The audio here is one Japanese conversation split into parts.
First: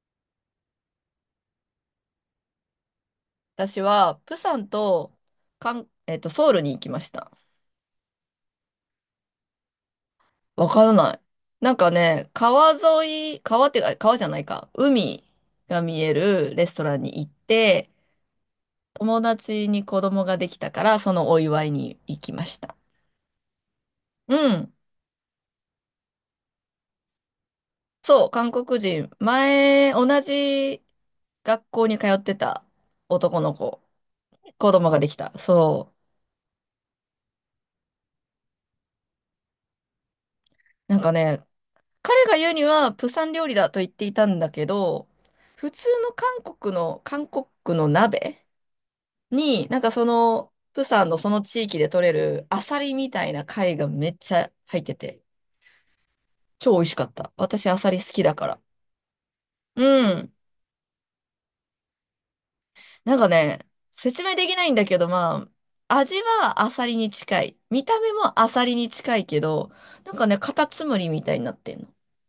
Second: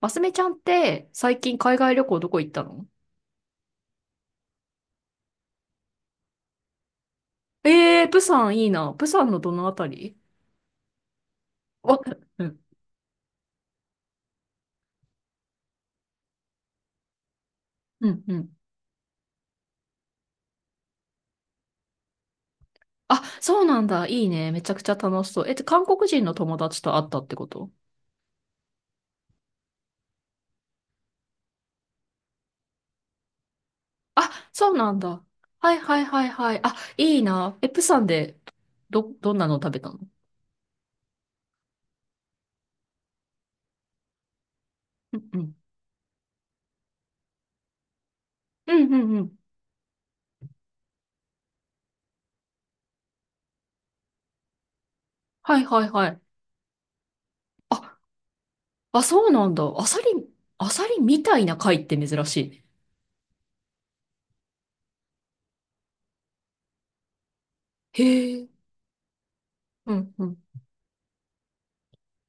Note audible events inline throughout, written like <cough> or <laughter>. マスミちゃんって最近海外旅行どこ行ったの？私は、プサンと、かん、えっと、ソウルに行きました。プサンいいな。プサンのどのあたり？わからない。なんかわ、ね、うん、川沿い、川ってか、川じゃないか、海が見えるレストランに行って、うん、うん。友達に子供ができたから、そのお祝いに行きました。あ、そうなんだ。いいうね。めちゃん。くちゃ楽しそう。韓国人の友達と会ったってこと？そう、韓国人。前、同じ学校に通ってた男の子、あ、そ子う供なんができだ。た。はいそはいはいはい。あ、いいな。え、プサンでどんなの食べたの？う。なんかね、彼が言うには、プサン料理だと言っていたんだけど、うんうん。普通の、韓国の鍋うんうんうん。に、なんかその、プサンのその地域で取れるアサリみたいな貝がめっちゃ入ってて、はいはいはい。超美味しかった。私アサあ、リ好きだから。あ、そうなんだ。うアサリ、ん。アサリみたいな貝って珍しいね。なんかね、説明できないんだけど、まあ、味はアサリに近い。見た目へもえ。アサリに近いけど、うなんんうかね、ん。カタツムリみたいになってんの。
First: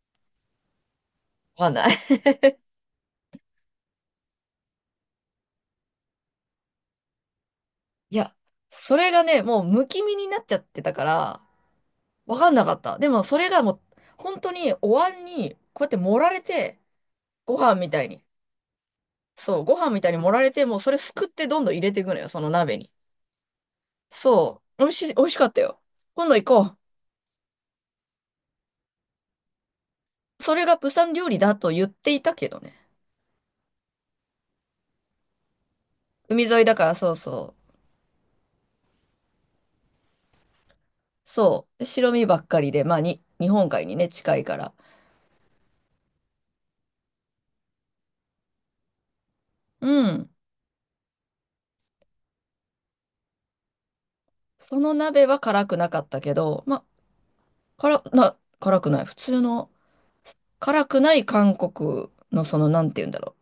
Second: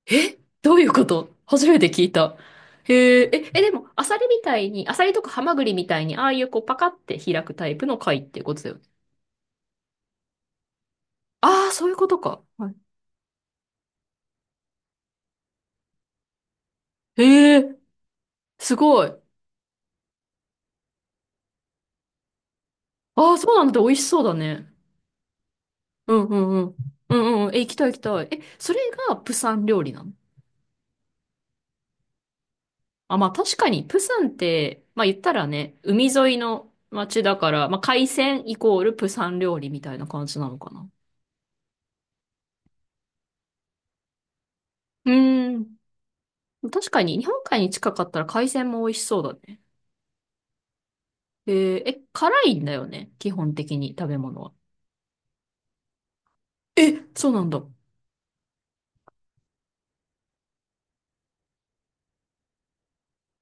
えどういうこと、わ初かんめなてい。聞い <laughs> た。へえ、でも、アサリみたいに、アサリとかハマグリみたいに、ああいうこうパカって開くタイプのい貝っや、てことだよね。それがね、もうむき身になっちゃってたから、ああ、そういうことわか。かんなはかい。った。でもそれがもう、本当にお椀に、こうやって盛られて、へごえ、飯みたいに。すごい。そう、ご飯みたいに盛られて、もうそれすくってどんどん入れていくのよ、その鍋に。ああ、そうなんだ。美味しそうだそね。う、美味しい、美味しかったよ。うん今う度行んこうん。う。うんうん。え、行きたい行きたい。え、それがプサン料理なの？それが釜山料理だと言っていたけどね。あ、まあ確かに、プサンって、まあ言ったらね、海沿い海沿いのだからそう街だかそら、う。まあ海鮮イコールプサン料理みたいな感じなのかな。そう。で白身ばっかりで、まあに、日本海にね、近いから。うーん。確かに、日本海に近かったら海鮮も美味しそうだね。うん。えーえ、辛いんだよね、基本的に食べ物は。その鍋は辛くなかったけど、まあ、え、そうなんだ。辛くない。普通の、辛くない韓国のその、なんて言うんだろう。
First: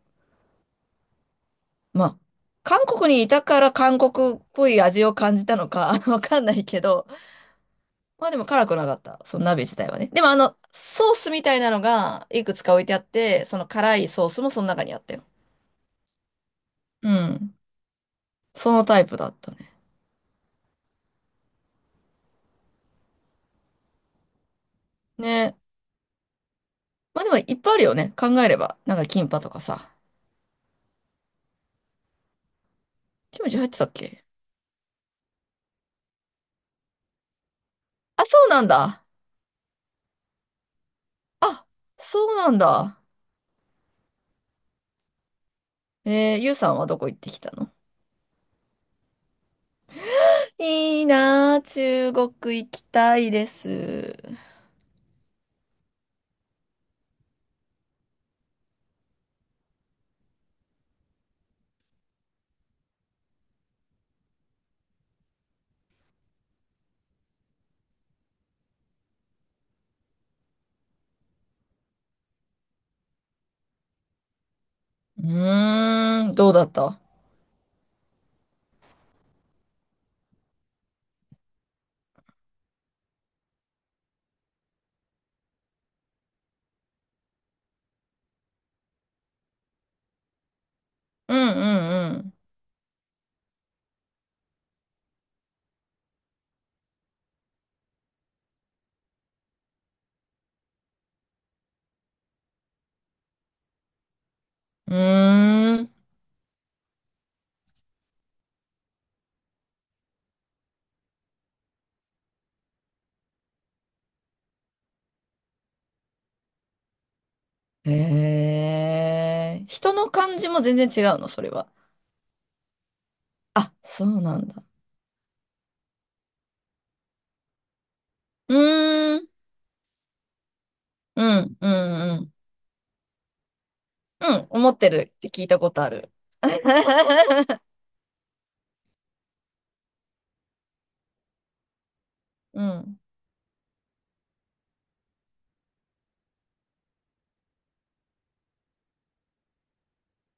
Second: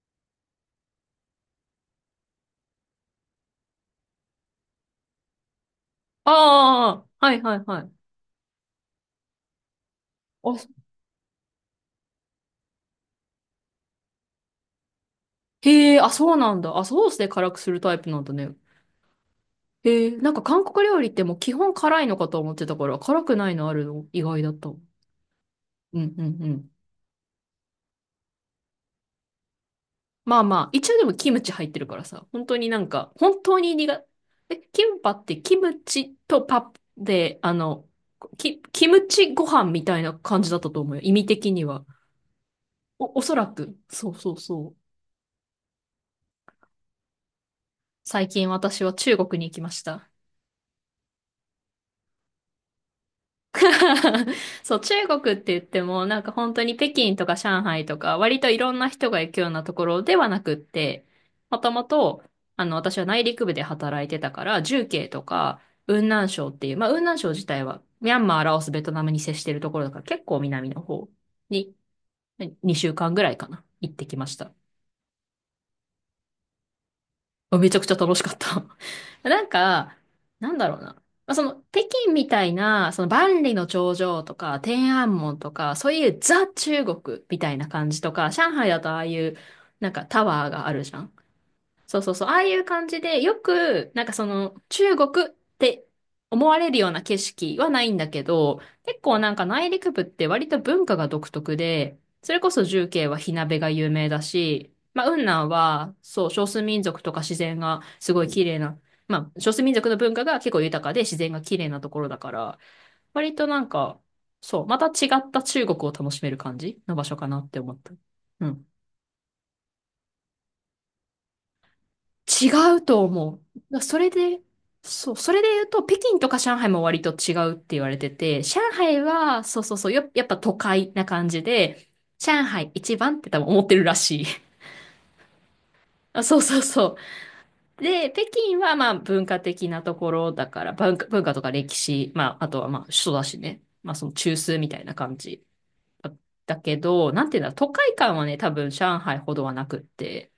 まあ、韓国にいたから韓国っぽい味を感じたのか、<laughs> わかんないけあど、あ、はいはいはい。まあでも辛くなかった。その鍋自体はね。でもああ、の、ソースみたいなのがいくつか置いてあって、その辛いソースもその中にあったよ。へえ、あ、そうなんだ。あ、ソーうスで辛くん。するタイプなんだね。そのタイプだったね。へえ、なんか韓国料理ってもう基本辛いのかと思ってたから、辛くないのあるの意外だった。うんね。うんうん。まあでもいっぱいあるよね。考えれば。なんかキンパとかさ。まあまあ、一応でもキムチ入ってるからさ、本当になんか、本キムチ当入っにてたっ苦、け？え、キンパってキムチとパプで、あ、そうキ、なんキだ。ムチご飯みたいな感じだったと思うよ、意味的にあ、は。そうなんだ。お、おそらく。そうそうそう。ゆうさんはどこ行ってきたの？最近私は中国に行きました。いいなあ中国行きたいです。<laughs> そう、中国って言っても、なんか本当に北京とか上海とか、割といろんな人が行くようなところではなくって、もともと、私は内陸部で働いてたから、重慶とか、雲南省っていう、まあ、雲南省自体は、ミャンマー、ラオス、ベトナムに接してるところだから、結構南の方に、2週間ぐらいかな、行ってきました。うーん、どうだった？めちゃくちゃ楽しかった。<laughs> なんか、なんだろうな。まあ、その、北京みたいな、その万里の長城とか、天安門とか、そういうザ・中国みたいな感じとか、上海だとああいう、なんかタワーがあるじゃん。うんそうそううそう、あんあいう感じで、よく、なんかその、中国って思われるような景色はないんだけど、結構なんか内陸部って割と文化が独特で、それこそ重慶は火鍋が有名だし、うまあ、雲南ん。うーん。は、そう、少数民族とか自然がすごい綺麗な、まあ、少数民族の文化が結構豊かで自然が綺麗なところだから、割となんか、そう、また違った中国を楽しめる感じの場所かなって思った。うん、へえ、人の感じも全然違うの、それは。違うと思う。あ、だそそれうなで、んだ。そう、それで言うと、北京とか上海も割と違うって言われてて、う上海ーん、は、そうそうそう、やっぱ都会なう感じん、うで、ん、うん。上海一番って多分思ってるらしい。うん、<laughs> 思ってるって聞いたことある。あ、そうそうそ <laughs> う。で、北京はまあ文化的なところだから、文化、文化とか歴史、まああとうはまあ首ん、都だしね。まあその中枢みたいな感じだだけど、なんていうんだろう、都会感はね、多分上海ほどはなくって。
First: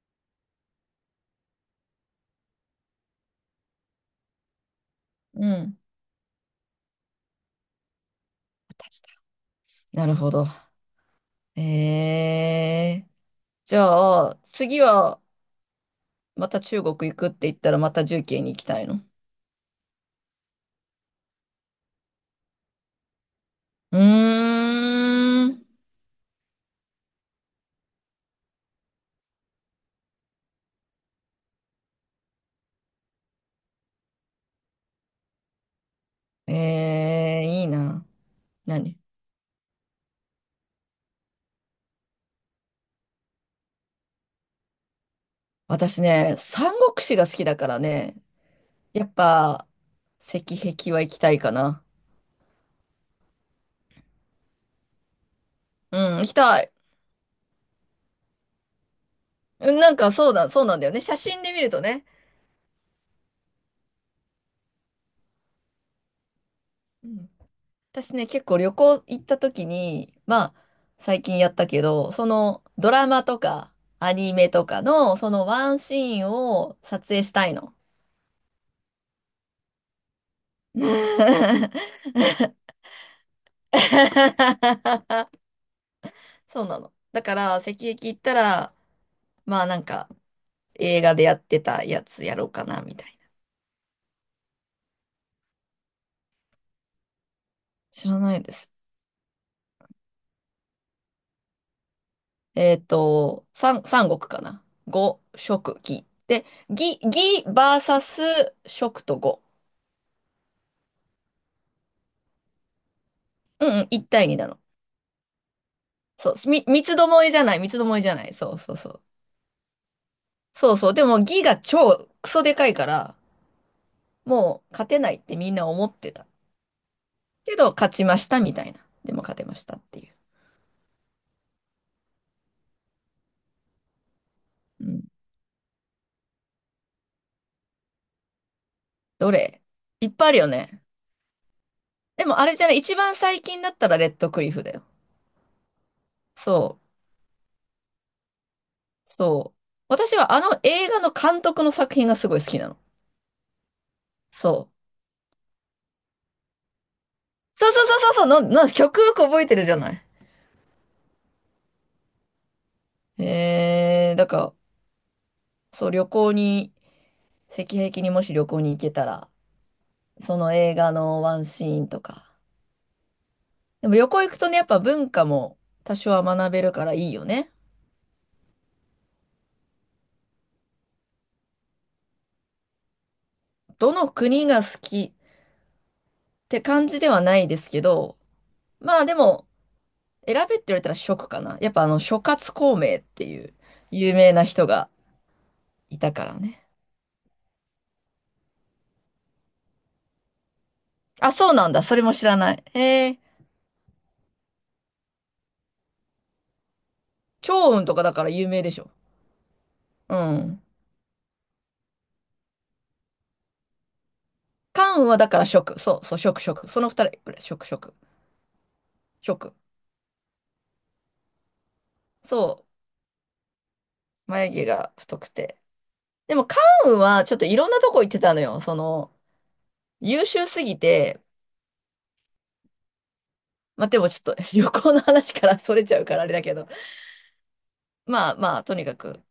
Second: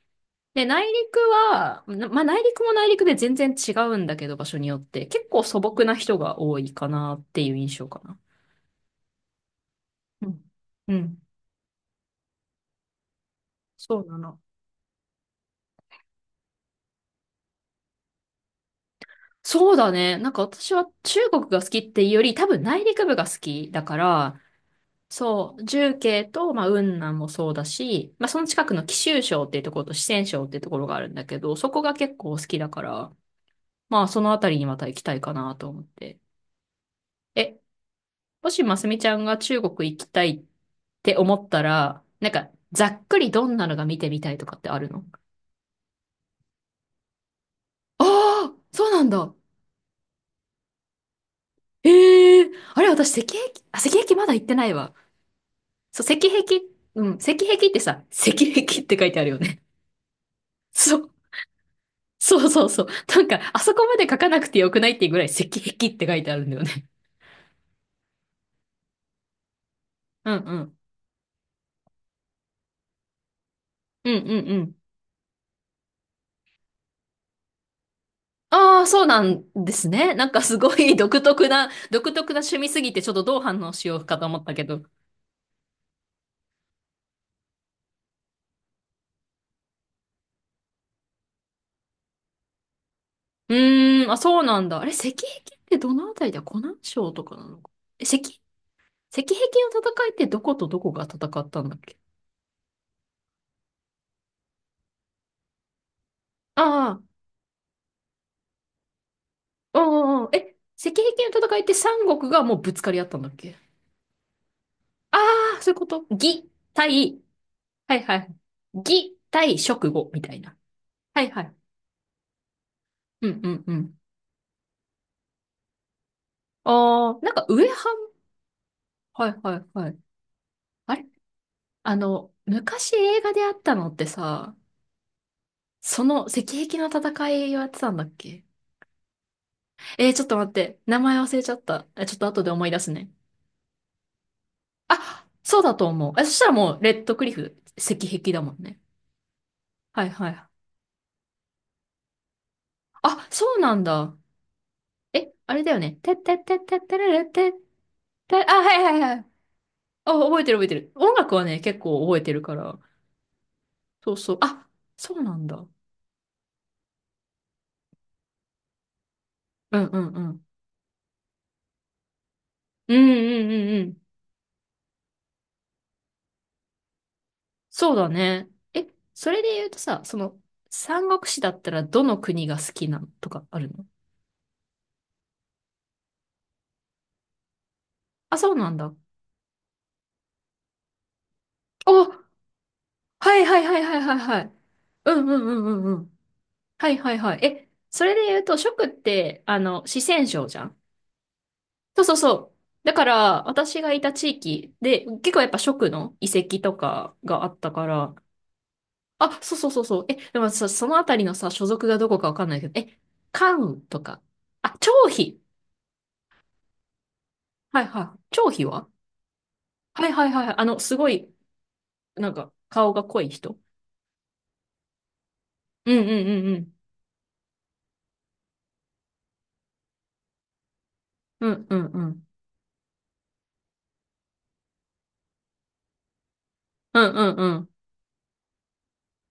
で、内陸は、なまあ内陸も内陸で全然違うんだけど、場所によって、結構う素ん。朴な人が多いかなっていう印象かな。私だなるうほん。ど。うん。へえ。じゃそうなあ、の。次はまた中国行くって言ったらまた重慶に行きたいの？そうだね。なんか私は中国が好きっていうより、多分内陸部が好きだかうら、ーそう、ん。重慶と、まあ、雲南もそうだし、まあ、その近くの貴州省っていうところと四川省っていうところがあるんだけど、そこが結構好きだから、まあ、そのあたりにまた行きたいかなと思って。ええ、え、いいな。もし、ますみ何？ちゃんが中国行きたいって思ったら、なんか、ざっくりどんなのが見てみたいとかってあるの？私ね、三国志が好きだからあね、あー、そうなやんっだ。ぱ、石壁は行きたいかな。ええ、あれ、私、石壁、あ、石壁まだ行ってないわ。うそう、ん、石行きた壁、い。うん、石壁ってさ、石壁って書いてあるよね。うん、なんかそうだ、そう <laughs> なんだよそね。う、写真で見るとね。そうそうそう。なんか、あそこまで書かなくてよくないっていうぐらい石壁って書いてあるんだよね。うん、私ね、結構旅行行った時に、うんまあ、うん。最近やったけど、そのドラマとかうアんニうんメうとん。かの、そのワンシーンを撮影したいの。ああ、そうなんですね。なんかすごい独特な、独特な趣味 <laughs> すぎて、ちょっとどう反応しようかと思ったけど。そうなの。だから、石壁行ったら、まあなんか、映画でやってたやつやろうかな、みたいな。うーん、あ、そうなんだ。あれ、石壁ってどのあたりだ、湖南省とかなのか。え知石、らな石いです。壁の戦いってどことどこが戦ったんだっけ？三国かな。五、食、義。で、あ義バーサス食と五。あ、うんうんうん。え、石壁の戦いって三国がもうぶつかり合ったんだっけ？うんうん、一対二なの。ああー、そういうこと。そう、魏三つど対、もえじゃない、三つどはもえいじゃはない。い。そうそうそう。魏対蜀呉みたいな。そうそう。でもはいは義い。が超クソでかいから、うんうんうん。もう勝てないってみんな思ってた。ああ、なんかけ上ど、勝半、ちましたみたいな。でもは勝いてはまいしたっはい。ていう。あれ、昔映画であったのってさ、うん。その石壁の戦いをやってたんだっけ？どれ？いえっー、ちょっぱいあとるよ待って。ね。名前忘れちゃった。え、ちょっでとも後あでれじ思ゃいな出い、す一ね。番最近だったらレッドクリフだよ。あ、そうだと思う。え、そしたらもそう、う。レッドクリフ、石壁だもんね。そう。はい私ははあい。の映画の監督の作品がすごい好きなの。あ、そうなんだ。そう。え、あれだよね。てってってってってれれってっそうそうそうそうて、そう、あ、はいはい曲はよくい。覚えてるじゃない。あ、覚えてる覚えてる。音楽はね、結構覚えてるから。そうだそう。から、あ、そうなんだ。そう、旅行に、赤壁にもし旅行に行けたら、うんうんうそん。の映画のワンシーンとか。うんうんうんうでもん。旅行行くとね、やっぱ文化も多少は学べるからいいよね。そうだね。え、それで言うとさ、その、三国志だったらどの国が好きなのとかあるの？どの国が好きって感じではないですけど、あ、そうなんだ。まあでも、選べって言われたら食かな。やっぱあの諸あ葛孔明ってはいいうはいはいはい有はい名はない。人がうんうんうんうんいうたん。からね。はいはいはい。え、それで言うと、食って、四川省じゃん。あ、そうなんだ。そそれうそもう知そらなう。い。だかへえ。ら、私がいた地域で、結構やっぱ食の遺跡とかがあっ趙たか雲とかだら、から有名でしょ。あ、そうそうそうそう。え、うでもん。さ、そのあたりのさ、所属がどこかわかんないけど、え、関とか。あ、関羽張はだか飛。ら食。そうそう、食食。その二人これ食はい食。はい。張飛は、食。はいはいはいはい。すごい、なんか、そ顔が濃い人。う。眉毛が太くて。うんうんでうもんう関ん。羽はちょっといろんなとこ行ってたのよ。その、優秀すぎて、うんうんうん。まあ、でもちょっと <laughs> 旅行の話からそれちゃうからあれだけど。うんうんうん。まあまあ、とにかく、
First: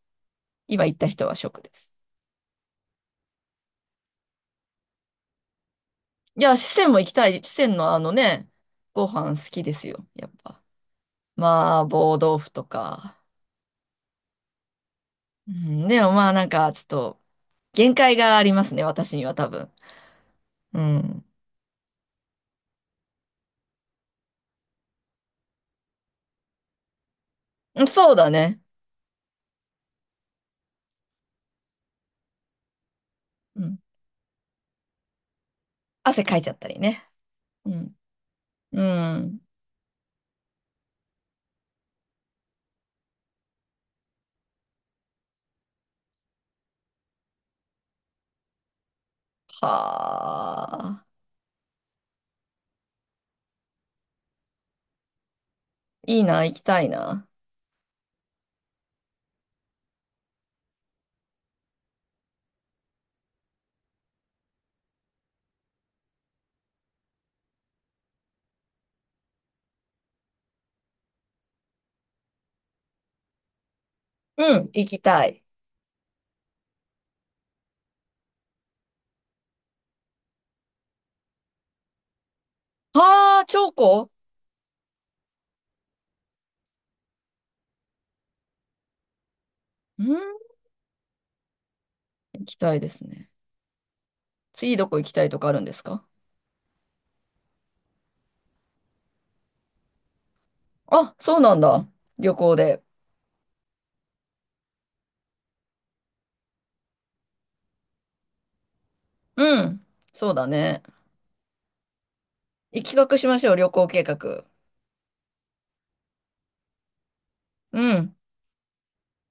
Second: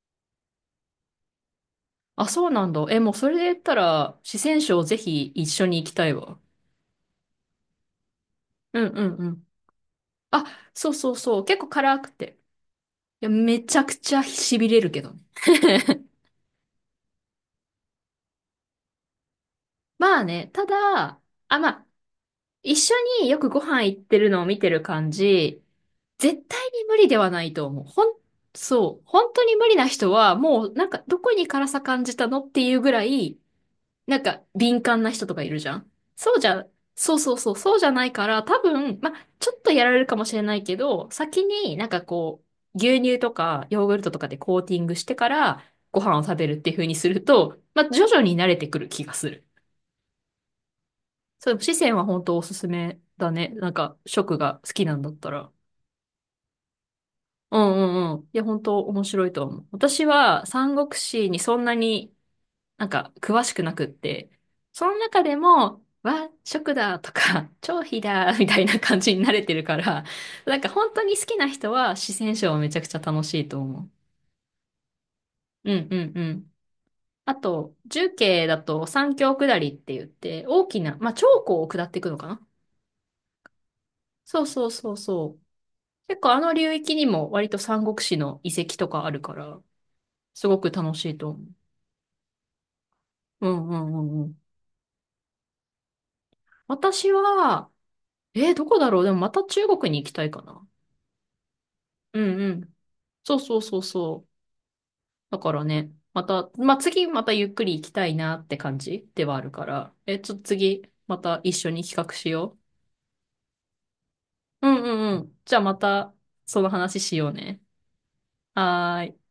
今行った人は食です。あ、そうなんだ。え、もうそれで言ったら、四川省ぜひ一緒に行きたいわ。いや、四川も行きたい。四川のあのね、うんうごんう飯ん。好きですよ。やっあ、ぱ。そうそうそう。結構麻辛く婆て。豆腐とか。いや、めちゃくちゃ痺れるけどね。うん、で <laughs> もまあなんかちょっと限界がありますね、私には多分。まあね、たうだ、ん。あ、まあ、一緒によくご飯行ってるのを見てる感じ、絶対に無理ではないと思うう。ん、ほそうん、だね。そう。本当に無理な人は、もうなんかどこに辛さ感じたのっていうぐらい、うん。なんか敏感な人とかいるじゃん。汗そかういじちゃっゃ、たりね。そうそうそう、うそうじゃん。ないから、多う分、まん。ちょっとやられるかもしれないけど、先になんかこう、牛乳とかヨーグルトとかでコーティングしてからご飯を食べるっていう風にすると、ま徐々に慣れてくる気がする。はあ。そう、四川は本当おすすめだね。なんか食が好きなんだったら。いいな、行きたいな。うんうんうん。いや、本当面白いと思う。私は三国志にそんなになんか詳しくなくって、その中でも、和食だとか、<laughs> 超肥だみたいな感じに慣れてるから、なんか本当に好きな人は四川省はめちゃくちゃ楽しいと思うん、行きたい。う。うんうんうん。あと、重慶だと三峡下りって言って、大きな、まあ、長江を下っていくのかな。はあ、チョコ。そうそうそうそう。結構あの流域にも割と三国志の遺跡とかあるから、うん、すごく楽しいと思う。行きたいですね。うんうんうんうん。次どこ行きたいとかあるんですか？私は、えーどこだろう、でもまた中国に行きたいかな。あ、そうなんだ。う旅んう行ん。で。そうそうそうそう。だからね、また、まあ、次またゆっくり行きたいなって感じではあるうかん、ら。え、そちうょっとだね。次、また一緒に企画しよ企画しましょう、旅行計画。う。うんうんうん。じゃあまた、その話しようね。うん。はーい。